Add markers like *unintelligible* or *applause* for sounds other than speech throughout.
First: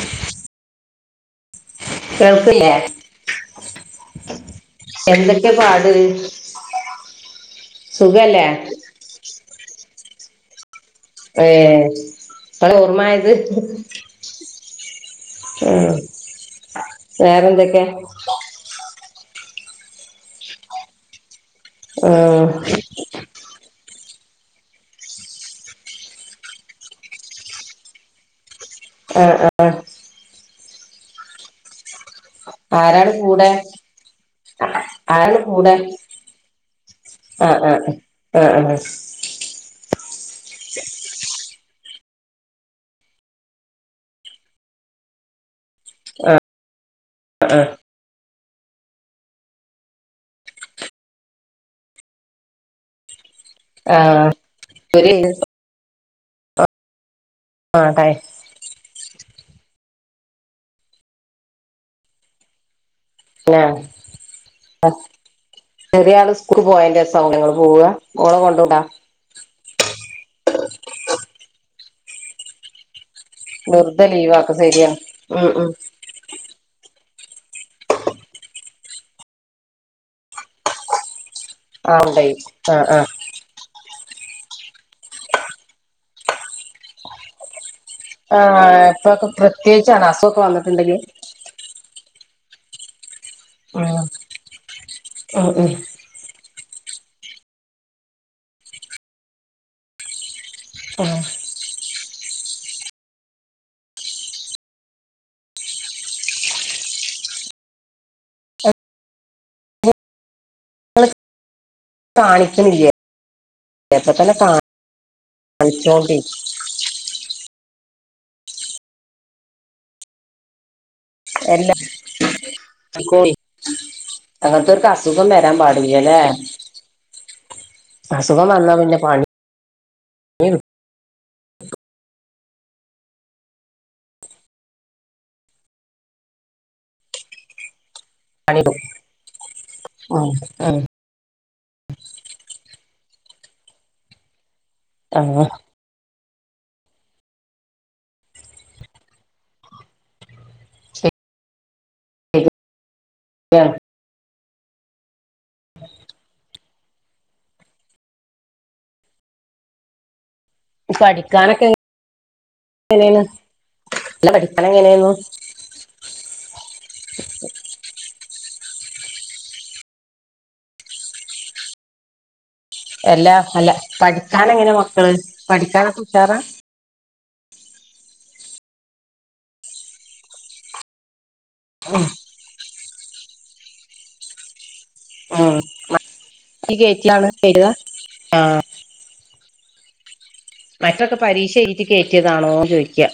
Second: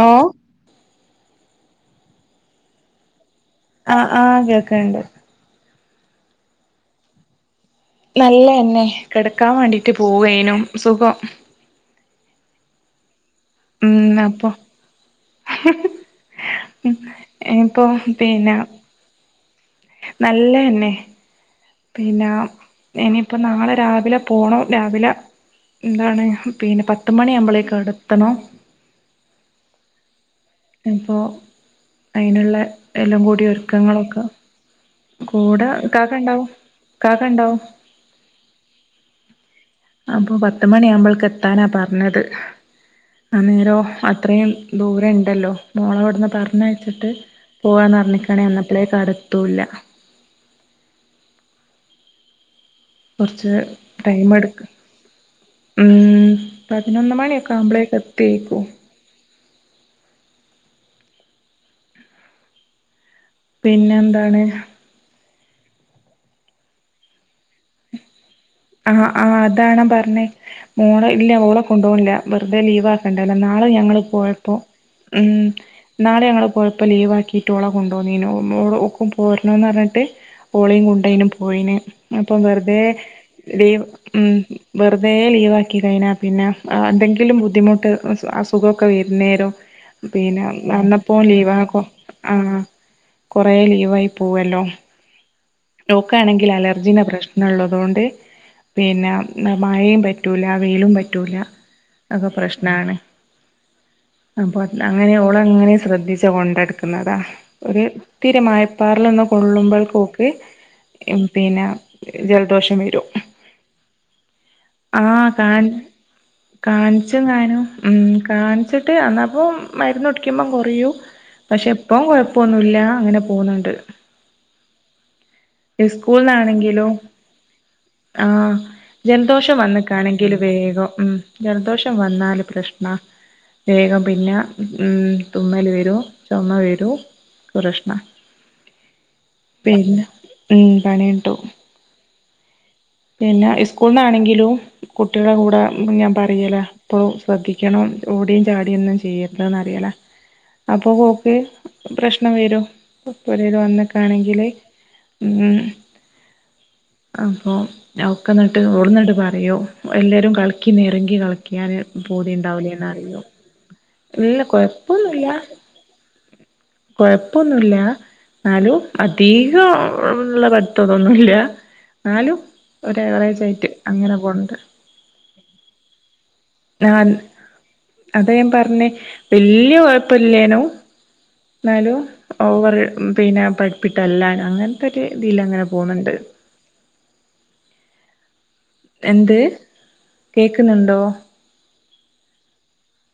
ഓ കേൾക്കില്ലേ ആഹ് ആ കേൾക്ക്ണ്ട് എന്തൊക്കെ *unintelligible* സുഖല്ലേ നല്ലന്നെ കെടക്കാൻ വേണ്ടി റ്റ് പോവേനു ഏഹ് പ്പള ഓർമായത് ഉംഹ് അപ്പം ഉം വേറെന്തൊക്കെ ഇപ്പൊ പിന്നെ നല്ലേന്നെ പിന്ന ഉം ഇനിയിപ്പ നാളെ രാവിലെ പോണം രാവിലെ എന്താണ് പിന്നെ പത്ത് മണിയാക്മ്പളേക്ക് അടെത്തണം ആഹ് ആഹ് ഇപ്പോ അയിന്ള്ളെ ആരാണ് എല്ല കൂടി കൂടെ ഒരുക്കങ്ങളൊക്കെ കൂടെ കാക്കണ്ടാവും ആ കാക്കണ്ടാവും ആ ആ അപ്പൊ പത്തുമണിയാമ്പൾക്കെത്താനാ പറഞ്ഞത്. അന്നേരോ അത്രയും ദൂരണ്ടല്ലോ. മോളെവട്ന്ന് ആ പർഞ്ഞയ്ച്ചിട്ട് ആ പോവാന്നർഞ്ഞിക് ങ്ങണെ എന്ന പ്ലേ കാടെത്തൂല കൊർച്ച് ആ ടൈമെട് ഉംഹ് ഒരു ഉം പതിനൊന്ന് മണി ആ ടൈ കാമ്പ്ളെത്തെയ്ക്കും ആ പിന്നെ എന്താണ് ചെറിയ ആള് സ്കൂൾക്ക് പോയേന്റെസാവുലെ ഇങ്ങള് പോവാ ഓളെ കൊണ്ടോവ്ണ്ടാ താണ് പറ്ഞ്ഞേ മോള് ഇല്ലാ മോളെ കൊണ്ടോവ്ണ്ല്ല വെറുതെ ലീവാ ക്കണ്ടല്ലൊ ഇന്നാള് ഞങ്ങള് വെറുതെ ലീവാക്ക പോയപ്പോ ശരിയാ ഉം ഇന്നാള് ഞങ്ങള് പോയപ്പോ ലീവാ ക്കീട്ടോളെ കൊണ്ടോന്നിനു ഒ മോളെ ഓക്കും പോരണോന്നർഞ്ഞാട്ട് ഓളീം കൊണ്ടോയിനു പോയിനെ ആ ഉണ്ടായി അപ്പം ആ വെറ്തെ ആ *unintelligible* ഉം വെറുതെ ലീവാക്കിലെ അയിനാ പിന്നെ ആഹ് എന്തെങ്കിലും ബുദ്ധിമുട്ട് അസു ആ അസുഖൊക്കെ ഇപ്പൊക്കെ വര്ന്നേരും പ്രത്യേകിച്ചാണ് അസുഖൊക്കെ പിന്നെ വന്നിട്ടുണ്ടെങ്കിൽ അന്നപ്പോൻ ലീവാക്കും ആഹ് കൊറെ ഉം ലീവായി പോവല്ലോ ഉം ഓൾക്കണെങ്കില് അലർ ജിനെ പ്രശ്നള്ളതോണ്ട് പിന്നെ ഉം ആഹ് മഴിം പ റ്റൂലാ വെയിലും ഉം ഉം പറ്റൂലാ അഹൊ പ്രശ്നാണ് അപ്പൊ അത് അങ്ങനെ ഓളെ അങ്ങനെ ശ്രദ്ധിച്ചാ കൊണ്ടട്ക്ക്ന്നെ അതാ ഒര് ഇത്തിരി മായപ്പാറലൊന്ന് കൊള്ളുമ്പൾക്കോക്ക് ഇമ് പിന്നാ ജലദോഷം കാണിക്കണില്ലേ വരും അപ്പൊ തന്നെ ആ കാൺ കാണിച്ചോണ്ടി കാണിച്ചതാനു മ് കാണിച്ചിട്ട് അന്നപ്പം മരുന്നുടിക്കുമ്പം കൊറയു പക്ഷെ എല്ലാ ഇപ്പം കൊഴപ്പൊന്നുല്ല അങ്ങനെ പോന്നുണ്ട് അങ്ങനത്തെ ഒരു അസുഖം വരാൻ പാടില്ലല്ലേ ഇസ്കൂളന്നാണെങ്കിലു ആ അസുഖം വന്നാ പിന്നെ പണി ജലദോഷംവന്നക്കാണെങ്കി വേഗം ഉം ജലദോഷം വന്ന ന്നാലും പ്രശ്ണാ വേഗം പിന്നെ ഉം തുമ്മല് വരൂ ചോമ വരൂ ഒക്കേ പ്രശ്ണാ പണി പിന്നെ ഉം പണിട്ടും പിന്നെ ഇസ്കൂളിന്നാണെങ്കിലു ഉം കുട്ടിളെ ആഹ് കൂടെ ഞമ്മ് പറയലാ അപ്പോ ശ്രദ്ധിക്കണം ഓടിം ചാടിം ഒന്നും ചെയ്യരുതന്ന് അറിയല അപ്പൊ ഓക്ക് പ്രശ്നം ശരിയാണ് വരും പൊരേല് വന്നക്കാണെങ്കില് മ്മ് അപ്പോം ഒക്കന്നട്ട് ഓള്ന്നട്ട് പറയോം എല്ലാരും കളി ക്കി നിറങ്ങി പഠിക്കാനൊക്കെ കളിക്ക്യാൻ പൂതിണ്ടാവില്ലേന്ന് എങ്ങനെയാണ് പറയോം അല്ല ഇല്ല പഠിക്കാൻ എങ്ങനെയായിരുന്നു കൊഴപ്പൊന്നുല്ല കൊഴപ്പൊന്നുല്ല എന്നാലും അധികൊന്നുള്ള പഠിതോന്നുമല്ല ന്നാലും. എല്ലാ അല്ല പഠിക്കാൻ എങ്ങനെ മക്കള് പഠിക്കാനൊക്കെ ഉഷാറാ? ഞാൻ അതെ ഞാൻ പറഞ്ഞേ വല്യ കൊഴപ്പുല്യേനു. എന്നാലു ഓവറ് പിന്നെ പഠപ്പിട്ടല്ലാന്നും അങ്ങ ആഹ് മാറ്റി കേറ്റിലാണ് ചെയ്ക. ആഹ്. എന്തേ? മറ്റൊക്കെ പരീക്ഷയെഴ്തി. കേറ്റിയതാണോന്ന് ചോദിക്ക.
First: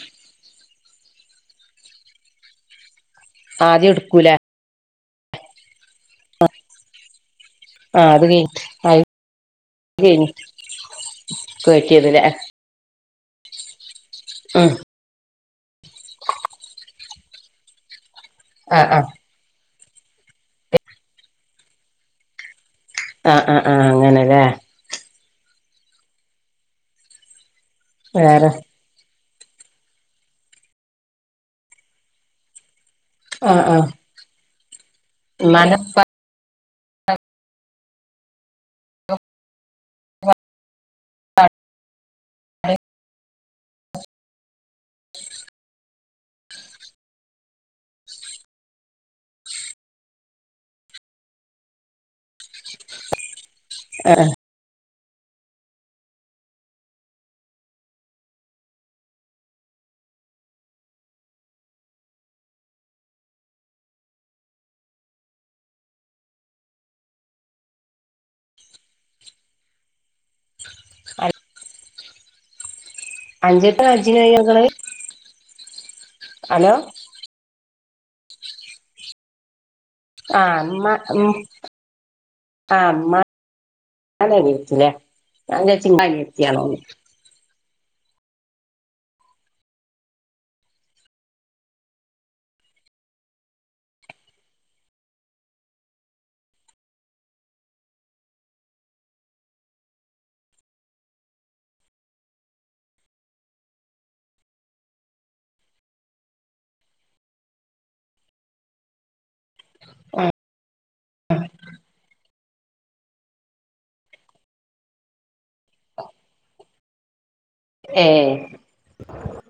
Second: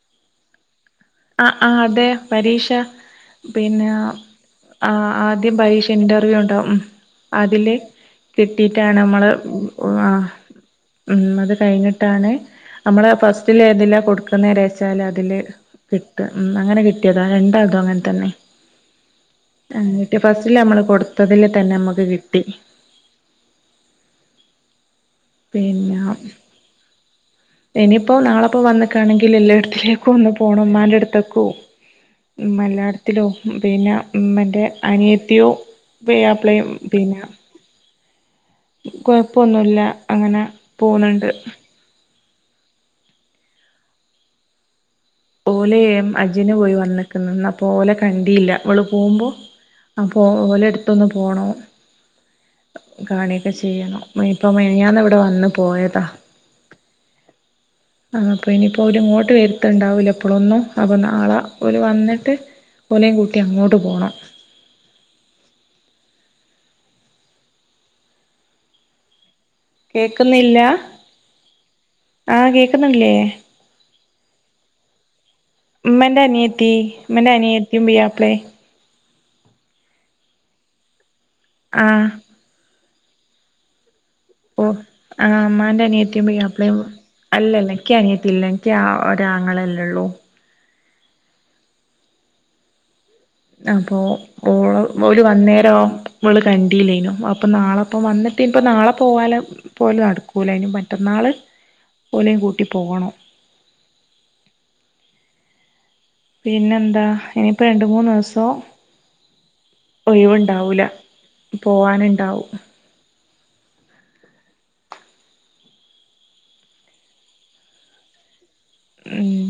ആ ആ അതെ പരീക്ഷ. പിന്നെ ആദ്യം എടുക്കൂലേ ആ ആദ്യം പരീക്ഷ ഇന്റർവ്യൂ ഉണ്ടാവും ഉം. അതില് ആ അത് കഴിഞ്ഞ് അത് കിട്ടിയിട്ടാണ് നമ്മള് കഴിഞ്ഞ് ഉം അത് കയറ്റിയതല്ലേ കഴിഞ്ഞിട്ടാണ് നമ്മളെ ഫസ്റ്റില് ഏതില കൊടു ക്ക നേര ഉം വച്ചാല് അതില് അങ്ങനെ കിട്ടിയതാണ് രണ്ടാൾതും അങ്ങനെ തന്നെ അഹ് ആഹ് ആ കിട്ട് ഫസ്റ്റില് നമ്മള് കൊടുത്തതില് തന്നെ നമ്മുക്ക് കിട്ടി ആ ആ ആ അങ്ങനെല്ലേ പിന്നെ ഇനിയിപ്പോ വേറെ നാളെപ്പോ വന്നക്കാണെങ്കിൽ എല്ലായിടത്തിലേക്കും ഒന്ന് പോണം ഉമ്മാന്റെ അടുത്തേക്കോ ഉം എല്ലായിടത്തും ത്തിലോ ആഹ് ആഹ് പിന്നെ ഇമ്മാന്റെ അനിയത്തിയും ഉമ്മാന്റെ ഉപ്പ പുഴ അ പിന്നെ കൊഴപ്പൊന്നുല്ല അങ്ങനെ പോകുന്നുണ്ട് ഓല ഹജിന്‌ പോയി വന്നിക്കുണ് അപ്പൊ ഓല കണ്ടിയില്ല ഇവൾ പോകുമ്പോ ആ ഓല എടുത്തൊന്ന് പോണോ കാണ ചെയ്യണം ആഹ് ഇപ്പ മിനിഞ്ഞാന്ന് ഇവടെ വന്നു പോയതാ ആ അപ്പ ഇനിപ്പോ ഇങ്ങോട്ട് വരുണ്ടാവൂല അപ്പോളൊന്ന അപ്പൊ നാളെ ഒല് വന്നിട്ട് ഒലയും കൂട്ടി അങ്ങോട്ട് പോണം കേക്ന്നില്ല അ ആ *unintelligible* കേ അഞ്ചെട്ട അജജിനയ വന്നികുനെ മ്മന്റെ അനിയത്തി മന്റെ അനിയത്തി ഇമ്മീയാപ്പിലെ ആ അമ്മ മ് ആഹ് അമ്മ ഓ ആഹ ഇമ്മാന്റെ ഇങ്ങളെ അനയത്തിയും പ്യ യ്യാപ്പള അനിയത്തിയാണോന്ന് അല്ലല്ലേ ക്ക് അനിയത്തില്ല എനിക്ക് ഒരാങ്ങളല്ലേള്ളൂ അപ്പൊ ഓള പോല വന്നേരം വിള് കണ്ടില്ലൈനും അപ്പൊ നാളെപ്പം വന്നിട്ടേ ഇനിപ്പോ നാളെ പോകാന പോലും നടക്കൂലായിനും മറ്റന്നാള് പോഓലെ കൂട്ടി പോകണം പിന്നെന്താ ഇനിയിപ്പോ രണ്ട് മൂന്ന് ദിവസോ ഒഴിവുണ്ടാവൂല പോവാനുണ്ടാവും ആ ഏ മ്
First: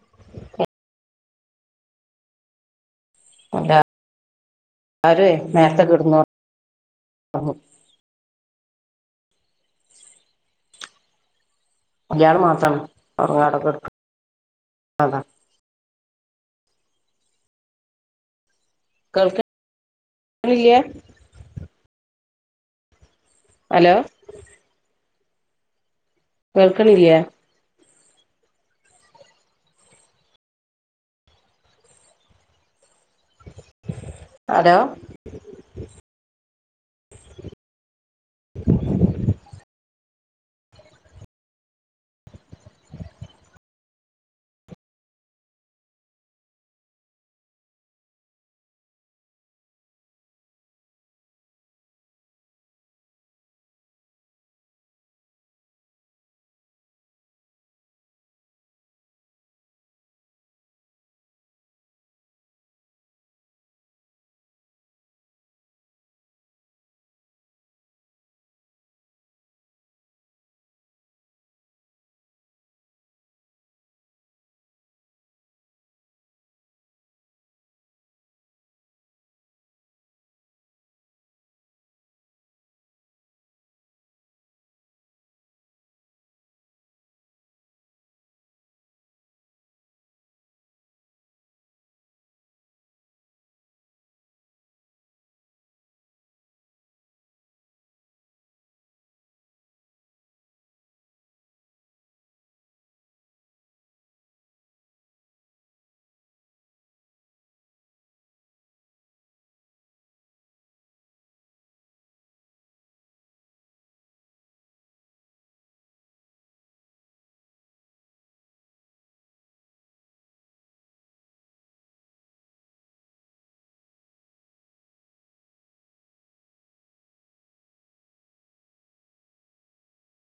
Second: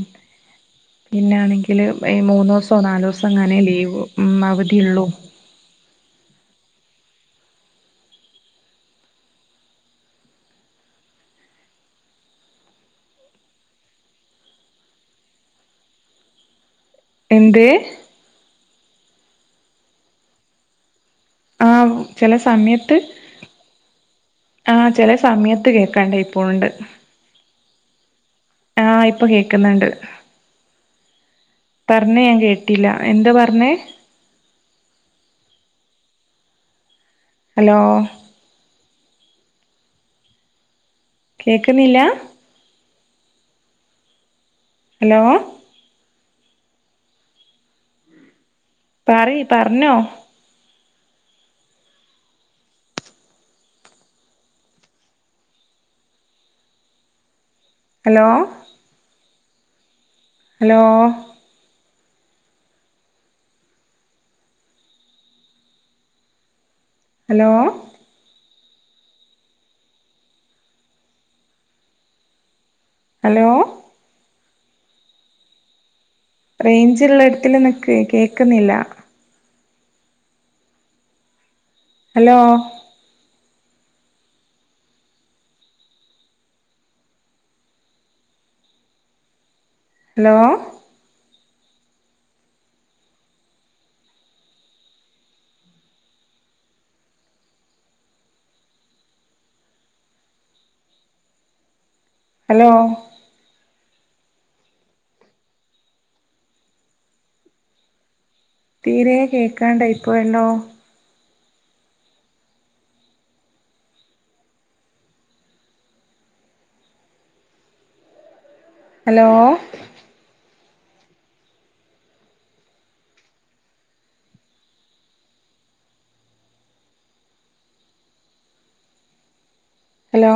പിന്നൊണെങ്കിൽ ഈ മൂന്ന് ദിവസോ നാല ദിവസം അങ്ങനെ ലീവ് ഉം അവധിയള്ളു മ് യാള് മാത്രാണ് ഉറങ്ങട അതാ എന്ത കേൾക്കണില്ല ആഹ് ചില സമയത്ത് ഹലോ ആ ചില സമയത്ത് കേൾക്കും കട്ടായി പോണ് ണ്ട്- കേൾക്ക്ണില്ല്യ ആഹ ഇപ്പൊ കേക്കുന്നുണ്ട് പറഞ്ഞ ഞാൻ കേട്ടില്ല എന്താ പറഞ്ഞേ ഹലോ ഹലോ *inaudible* കേക്കുന്നില്ല ഹലോ പറയ് പറഞ്ഞോ- ഹലോ ഹലോ ഹലോ ഹലോ റേഞ്ചള്ള ഇടത്തി നിക്ക് കേക്കുന്നില്ല ഹലോ ഹലോ ഹലോ തീരേ കേക്കാണ്ടായിപ്പോയല്ലോ? ഹലോ ഹലോ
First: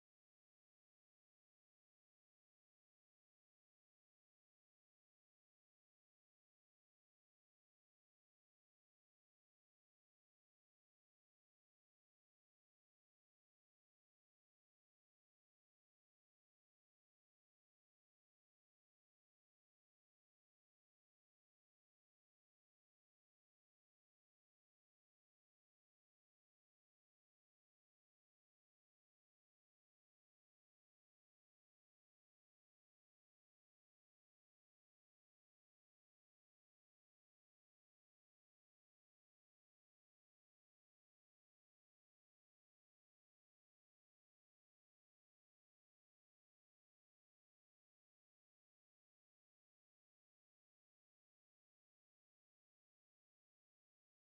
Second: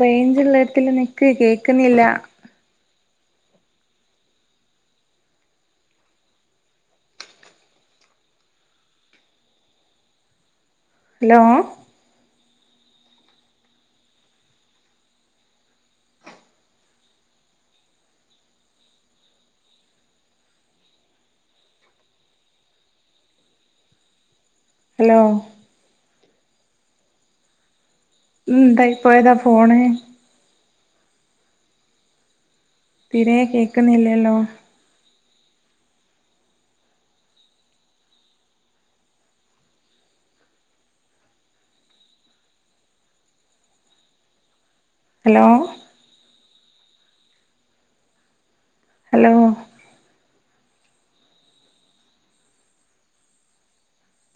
റേഞ്ച് ഉള്ളടത്തി നിക്ക് കേക്കുന്നില്ല ഹലോ ഹലോ ഉന്താ പോയതാ ഫോണ് തിരെ കേക്കുന്നില്ലല്ലോ ഹലോ ഹലോ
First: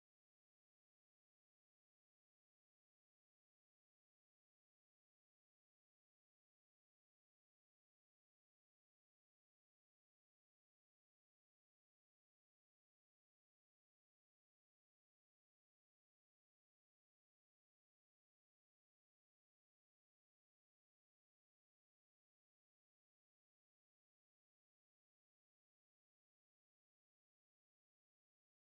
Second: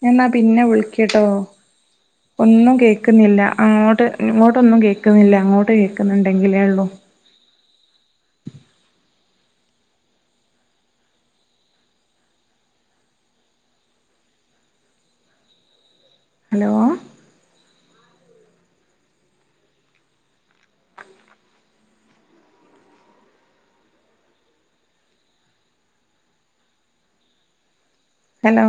എന്നാ പിന്നെ വിളിക്കട്ടോ ഒന്നും കേക്കുന്നില്ല അങ്ങോട്ട് ഇങ്ങോട്ടൊന്നും കേക്കുന്നില്ല അങ്ങോട്ട് കേക്കുന്നുണ്ടെങ്കിലേ ഉള്ളു ഹലോ ഹലോ